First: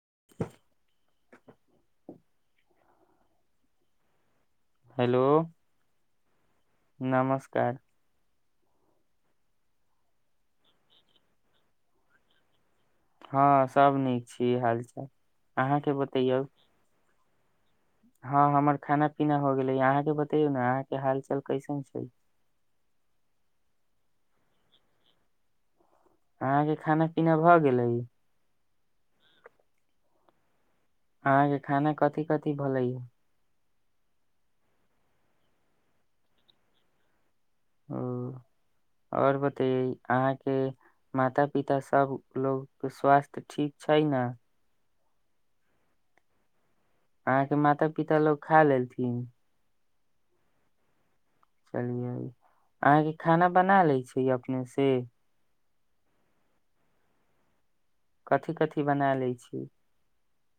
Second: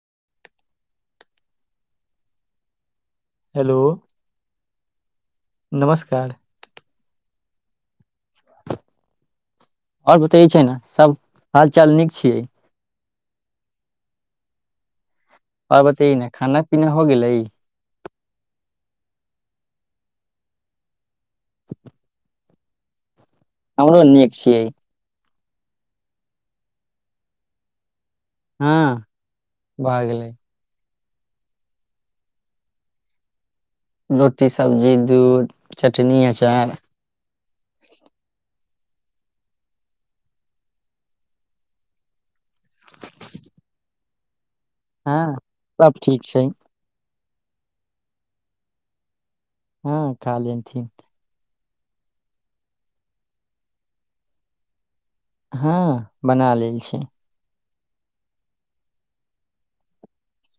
[inaudible] hello hello नमस्कार ्तर आओर बत ई छै ने सभ हाल चाल नीक छियै हँ सब नीक छी ई हालचाल आओर बताई ने खाना पीना हो गेलै हँ हमर खाना पीना हो गेलै अहाँके बतेयौ ने अहाँके हाल चाल कैसन छै हमरो नीक छियै अहाँके खाना पीना भऽ गेलै हँ भऽ गेलै अहाँके खाना कथि कथि भलै रोटी सब्जी दूध चटनी अचार ओ आओर बतैै अहाँके माता पिताभ लोकके स्वास्थ्य ठीक छै ने हँ सभ ठीक छै अहाँके माता पिता लोग खा लेलथिन हँ खाली अथि चलियै अहाँके खाना बना लै छी अपने से हँ बना लेल छी कथी कथी बना लै छी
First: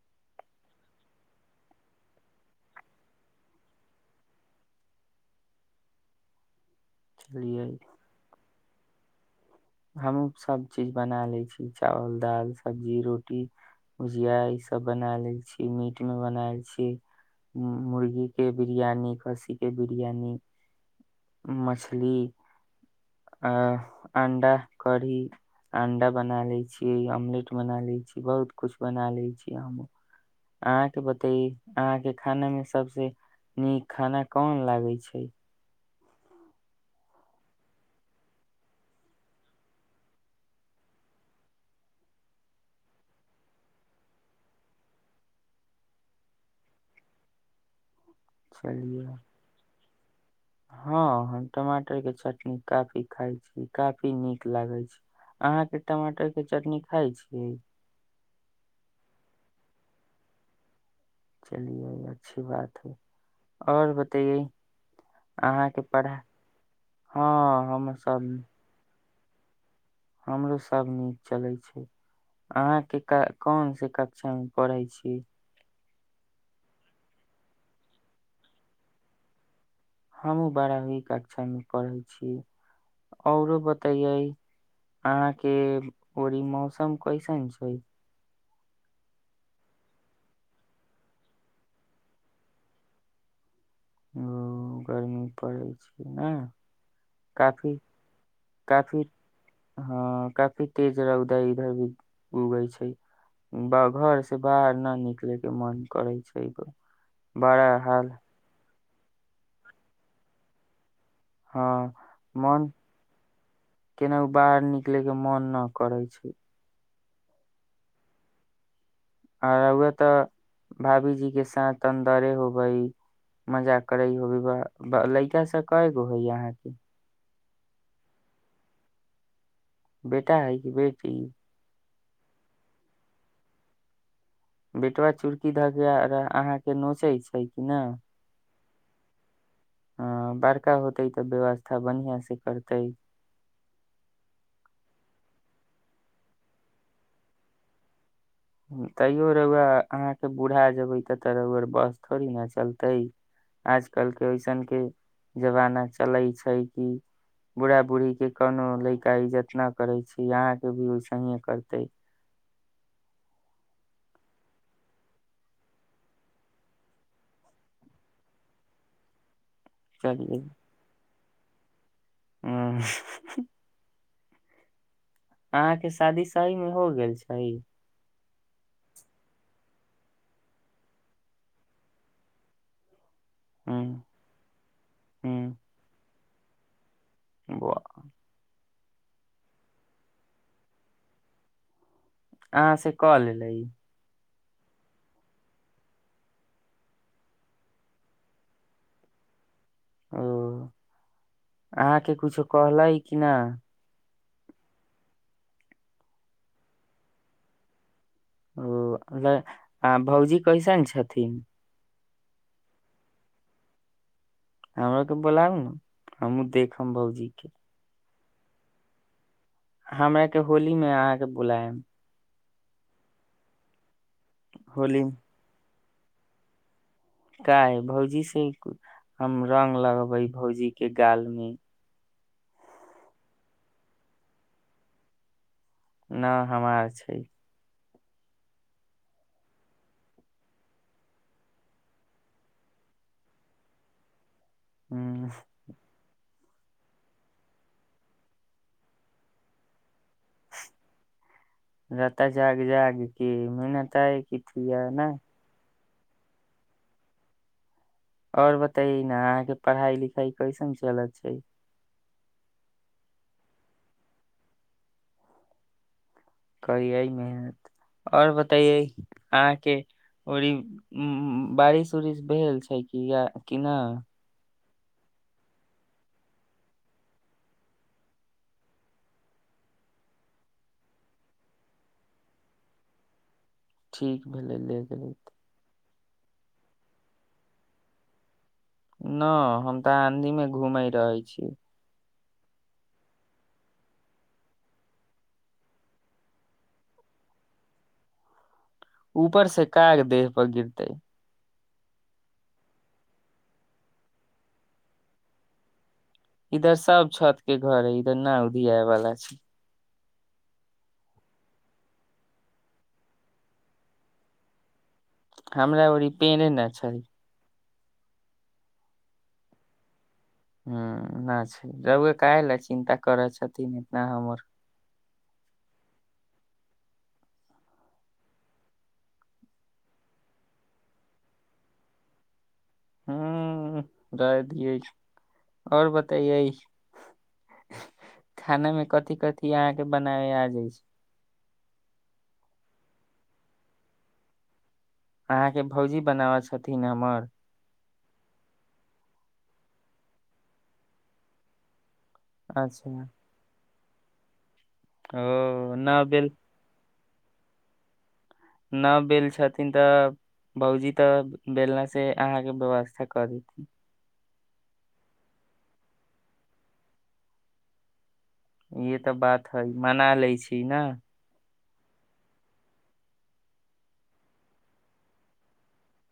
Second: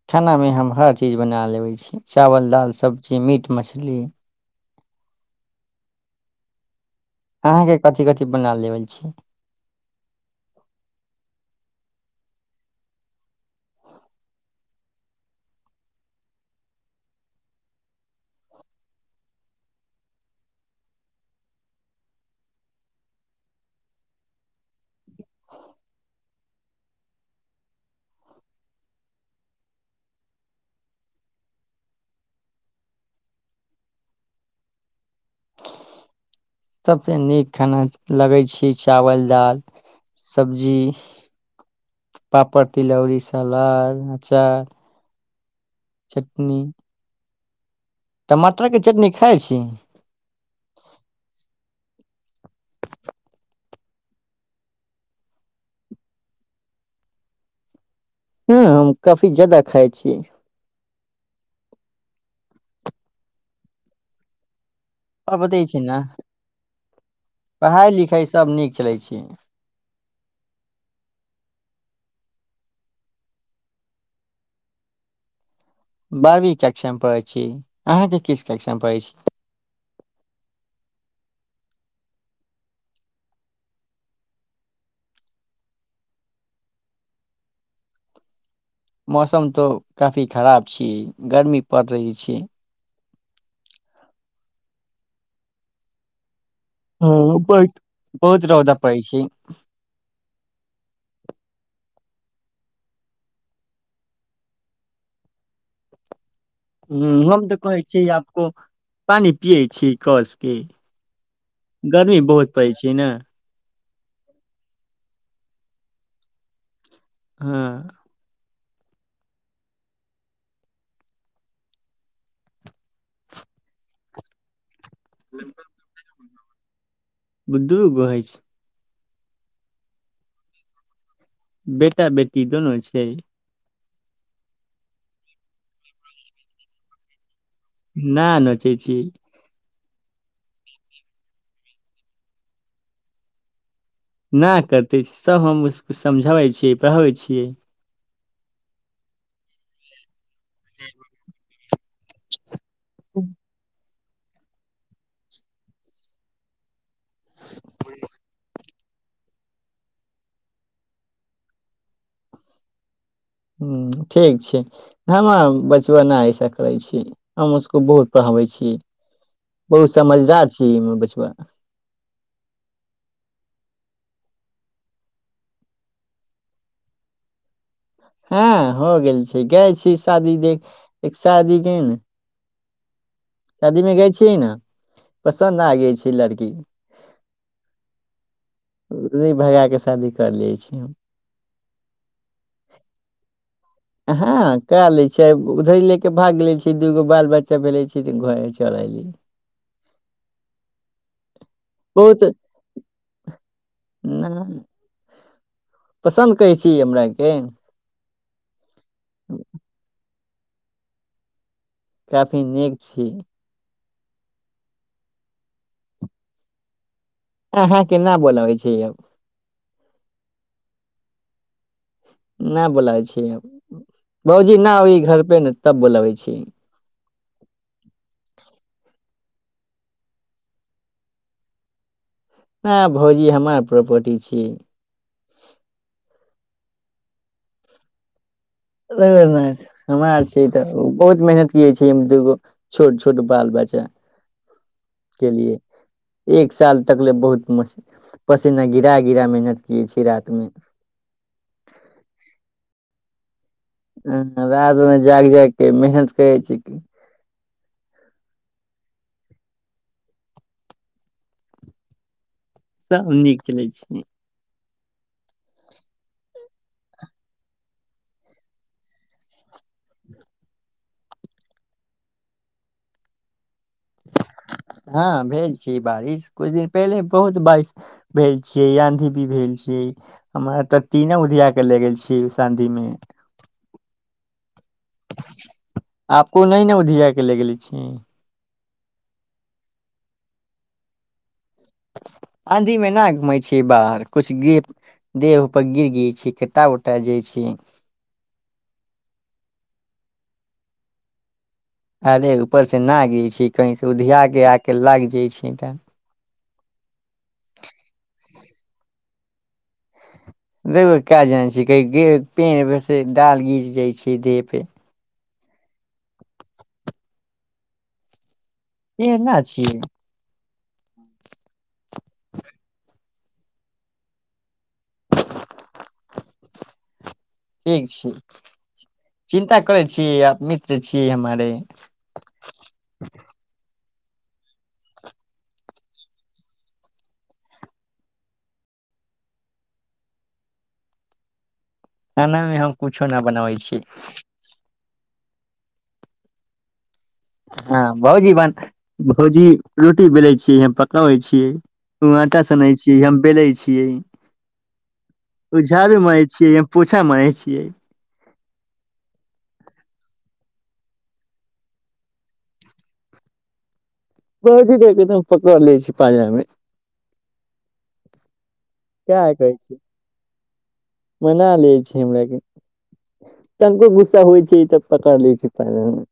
खाना मे हम हर चीज बना लेबै छी चावल दाल सबजी मीट मछली आहाँ चलियै क कथी कथी बना लेबै छी हमहूँ सभ चीज बना लै छी चावल दाल सब्जी रोटी भुजिया इसभ बना लै छी मीटमे बना लै छीयै मुर्गीके बिरियानी खस्सीके बिरियानी मछली आ अंडा कढ़ी अण्डा बना ले छियै ऑमलेट बना ले छी बहुत कुछ बना ले छिये हमहु अहाँ के बतये अहाँ के खाना मे सबसे नीक खाना कोन लागे छै सभसँ नीक खाना लगै छी चावल दाल सब्जी पापड़ तिलौरी सलाद अचार चटनी टमाटर के चलिये चटनी खाइ छी हँ हम टमाटर के चटनी काफी खााय छी काफी नीक लागे छै अहाँ के टमाटर के चटनी खाय छिये हँ हम काफी जादा खाइ छिये चलिये अच्छी बात हइ आओर बतैये आ बतै छी न हँ पढ़ाई हम सब लिखाइ सभ नीक चलै छै की हमरो सभ नीक चलै छै अहाँके क कोनसँ कक्षामे पढ़ै छी बारहवी कक्षा पढ़ै छी अहाँके किस कक्षा पढ़ै छी हमहु बारहवी कक्षामे पढ़ै छिये आउरो बतैयै अहाँके ओड़ी मौसम कैसन छै मौसम तो काफी खराब छिये गर्मी पड़ रहै छै ओ गर्मी परैय छै न हँ बहु बहुत रौदा काफी परै छै हँ काफी तेज रौदा इधर भी उगे छै घर से बाहर न निकले के मन करे छै ब- हु हम तऽ बड़ा कहै छी हाल आपको पानि पियै छी कसके हँ गर्मी बहुत मन पड़ै छै न केनाहु बाहर निकले के मन न करै छै हँ आ रौआ तऽ भाभीजी के साथ अन्दरे होबै मजा करे होबे लइका सब कयगो होय अहाँके [unintelligible] बुधुरो बहइ छै बेटा हइ कि बेटी बेटा बेटी दुनू छै बेटुआ चुड़की धके अहाँके नोचै छै न ना नचै छी ह अ बड़का होतै तऽ व्यवस्था बढ़िआँ सँ करतै ना करतै सभ हम उस समझाबै छियै पढ़बैत छियै तैयो रऊवा अहाँके बुढ़ा जेबै त त बस थोड़ी ने चलत तै आज कलके ऐसन के जमाना चले छै कि बूढ़ा बूढ़ी के कोनो लैका इज्जत न करै छी यहाँ के भी ओसेहिे करते ह ठीक छै हम बचबआ नहि ऐसा करै छी हम उसको बहुत पढ़ाबै छी बहुत समझदार छीमे बचपन ह अहाँके शादी सही मे हो गेल छै हँ हो गेल छै गए शादी देख एक शादी के ने शादी हूँ में गाय छीही ने पसन्द आगे छै लड़की आोआ नहि भगा कऽ शादी कर लै छी हम अहाँ से कऽ लेलै हँ कए लै छियै उधर लऽ कऽ भाग लै छियै दू गो बाल बच्चा भेलै छैऽ घर चल अयली ओ अहाँके किछो कहलै कि नहि नहि पसन्द करै छी हमराके नहीं आ भौजी कैइसन छथिन काफी नीक छी हमरा के बोलब ने हमू देखम बत अहाँ के नाम बोलाबै छी हमराक के होली मे अहाँके बुलायम नहि बोलाबै छिय भौजी ना ओहि होली घर पे ने तब बोलाबै छी क भौजी से हम रंग लगेबै भौजी के गाल मे ह भौजी हमर प्रॉपर्टी छी नहि हम छै रवरनाथ हमरा आर छै तऽ बहुत मेहनत कै छै दूगो छोट छोट बाल बच्चा ह्म के लिए एक साल तक ले बहुत म पसीना गिरा गिरा मेहनत किये छी रात मे रता जग जाग के मिनताय ह किथिया रातमे ना जाग जागके मेहनत क छै की आओर बतैए ने अहाँके पढ़ाइ लिखाई कैसन चलत छै सभ नीक चलै छै करियै मेहनत आओर बतैयै अहाँके ओड़ बारिश उरिश भेल छै कि या कि नहि हँ भेल छी बारिश कुछ दिन पहिले बहुत बारिश भेल छियै आँधी भी भेल छीै हम तऽ तीनो उधिय के ले गेल छीै आधी मे ठीक भ ल ले गेलैत आपो नइ न उधिया के ले गेले छी न हम तऽ आंधी मे घूमै रहे छी आँधी मे न घूमै छी बाहर किछ ग देहप गिर ग छी कटा उटा जाइ छी ऊपर से काग देह पर गिरते अरे ऊपरसँ ना गय छी कहीसँ उधियाके आके लागि जाइत छी तऽ इधर सब छत के घर है इधर ना उधीयाए वाला छै रै कए जानै छै कहीे पेड़ बेरसँ डाल गीर जाइ छै देह पे हमरा ओरी पेड़े न छै ए ना छी हु ना छै रौआ कहे ल चिन्ता करै छथिन इतना हमर ठीक छी चिन्ता करै छी आ मित्र छी हमारे [inaudible] रह दियै आओर बतैयै खाना मे कथि कथि अहाँके बनावे आ जाय छै खानामे हम कुछो ना बनबै छिये अहाँके भौजी बनाबै छथिन हमर हँ भौजी बन भौजी रोटी बेलै छियै हम पकबैै छियै ओ आटा सनैत छी अच्छा हम बेलै छी छियै ओ न झड़ू मारै बेल छिये पोछा पोछा मारय छियै न बेल छथिन तऽ भौजी तऽ बेलना से अहाँके व्यवस्था कऽ देत भैजी देखि तऽ हम पकड़ लै छी पाजामे ईह तऽ बात हइ मना लै छी न छै हमरा के तनिको गुस्सा होइ छै तऽ पकड़ लै छै पाजा मे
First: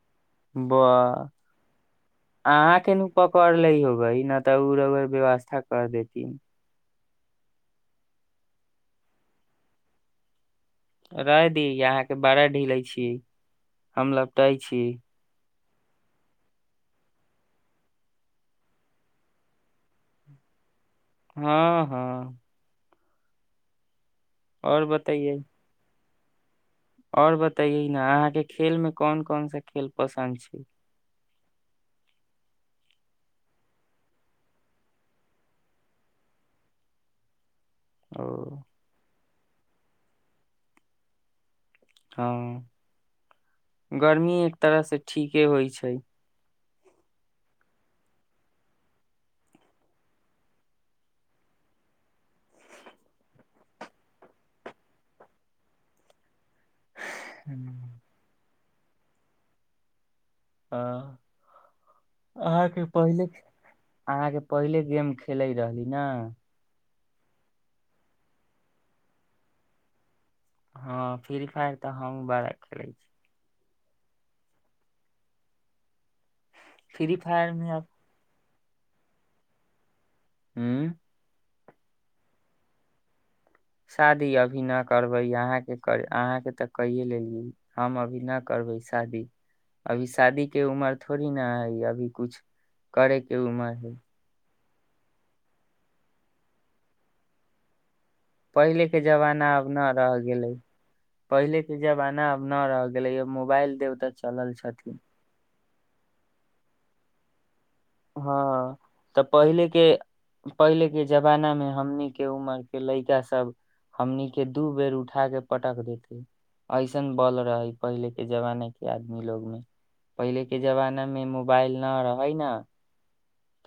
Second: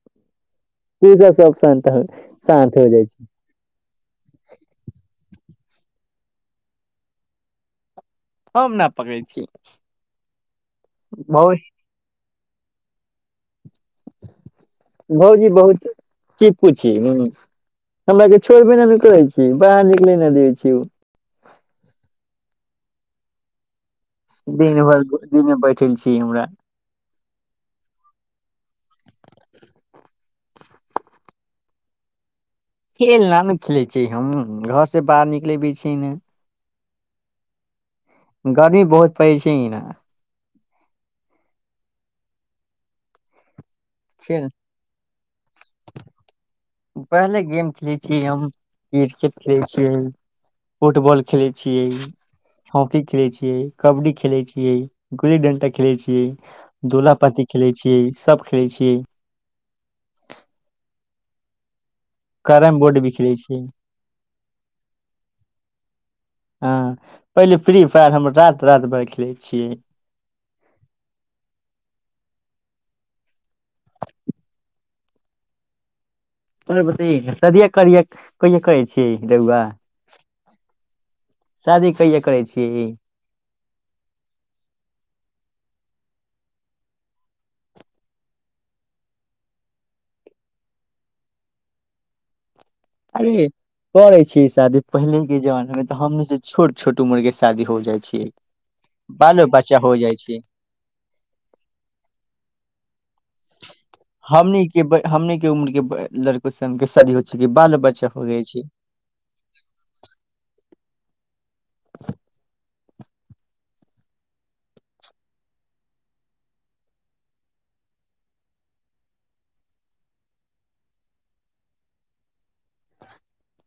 ब गुस्सा सब शान्त हो शान्त अहाँ हो के नू जाइ छै पकड़ ले होबे न तऽ उ रौआ व्यवस्था कर देती हम न पकड़ै छी भौ रहे दी अहाँके बड़ा ढीले छियै हम लपटाइ छी की पुछी हमरा के छोड़बे न नू करै छी बाहर निकले न देबै छी उ हँ हँ दिन और भर बतैयै दिन मे बैठल छी ी हमरा [inaudible] और बताैये ने अहाँके खेल में कोन कोन सा खेल पसन्द छै खेल नहि ने खेलैत छ हम घरसँ बाहर निकलेबै छीियै ने ओ गर्मी बहुत पैड़ छै ने हँ गर्मी खेल एक तरहसँ ठीके होइ छै पहिले गेम खेलैत छियै हम क्रिकेट खेलैत छियै फुटबॉल खेलैत छियै हॉकी खेलैत छियै कबड्डी खेलैत छियै गुल्ली डण्टा खेलैत छियै दोला पाती खेलै छियै सब खेलै छियै आँ अहाँके कैरम बोर्ड भी पहिले खेलै छियै अहाँके पहिले गेम खेलैत रहली ने हँ पहिले फ्री फायर हम रति रति भर खेलै छियै हँ फ्री फायर तऽ हम बड़ा खेलै छी त ब फ्री फायर सदए मे करिय कहिा करै छियै रेउआ हूँ शादी कहिे करै छीयै शादी अभी न करबै अहाँके कर अहाँके तऽ कहिए लेलियै हम अभी न करबै शादी अभी शादीके उमर थोड़ी न हइ अभी कछु अरे करै छी शादी पहिले के जमाना मे तऽ हममे से छोट छोट उम्र के शादी हो जाइ छै पहिले के जमाना आब न र छै गेले पहिले के जमाना आब न रह गेल गेलै मोबाइल देवता चलल हमनी के छथिन ब- हमनी के उम्र के लड़को से शादी होइ छै बालो बच्चा हो जाइ छै हँ तऽ पहिले के पहिले आके जमाना मे हमनीके उमर के लड़का सब हमने दू बेर उठा के पटक देते ऐसन बल रहै पहिलेके जमाना के आदमी लोग मे पहिलेके जमाना मे मोबाइल न रहै न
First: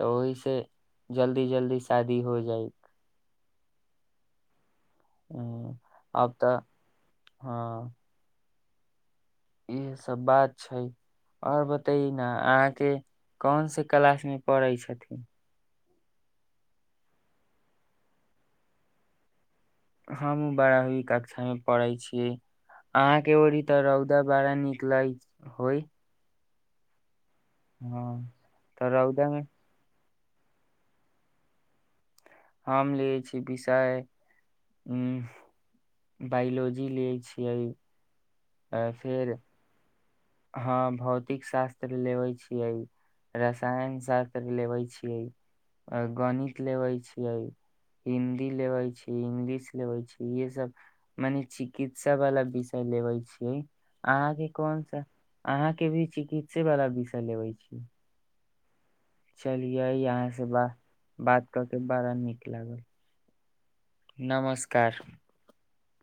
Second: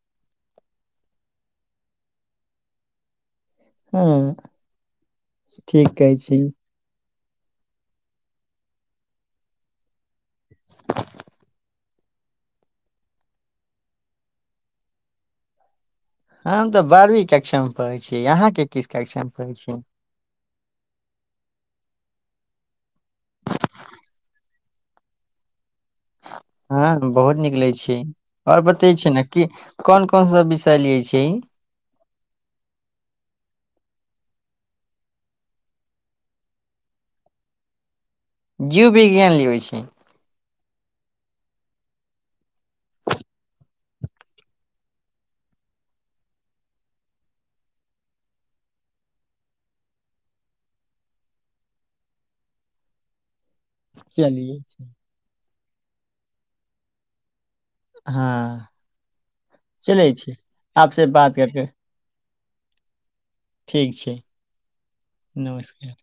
तऽ ओहिसँ जल्दी जल्दी शादी हो जाइ हुँ ठीक कहै आब छी तऽ हँ इएहसभ बात छै आओर बतै ने अहाँके कोनस क्लासमे पढ़ै छथिन हम तऽ बारहवीं कक्षा मे पढ़ै छीयै यहाँके किस कक्षा मे पढ़ै छी हमू बड़ा ही कक्षा मे पढ़ै छी के अहाँ के ओड़ी तऽ रौदा बाड़ा निकल होई हँ बहुत निकलै छै हँ आओर तऽ बतेय छी रौदा मे न कोन कोन सब बिषय लिये छै हम ल छीयै विषय उ बायोलॉजी लियै छियै जीव अ, फेर विज्ञान लिय छै हँ भौतिक शास्त्र लेवे छीये रसायन शास्त्र लेवे छीये गणित लेवे छीये हिन्दी लेवे छी इंगलिश लेवे छीय इे सब मने चिकित्सा वाला विषय लेवे छीयै अहाँ कें चलियै कोन अहाँ के भी चिकित्से वालला विषय लेवे छी हँ चलियए चलै यहाँ छै से ब आपसे बात करके बारा नीक लागल ठीक छै नमस्कार नमस्कार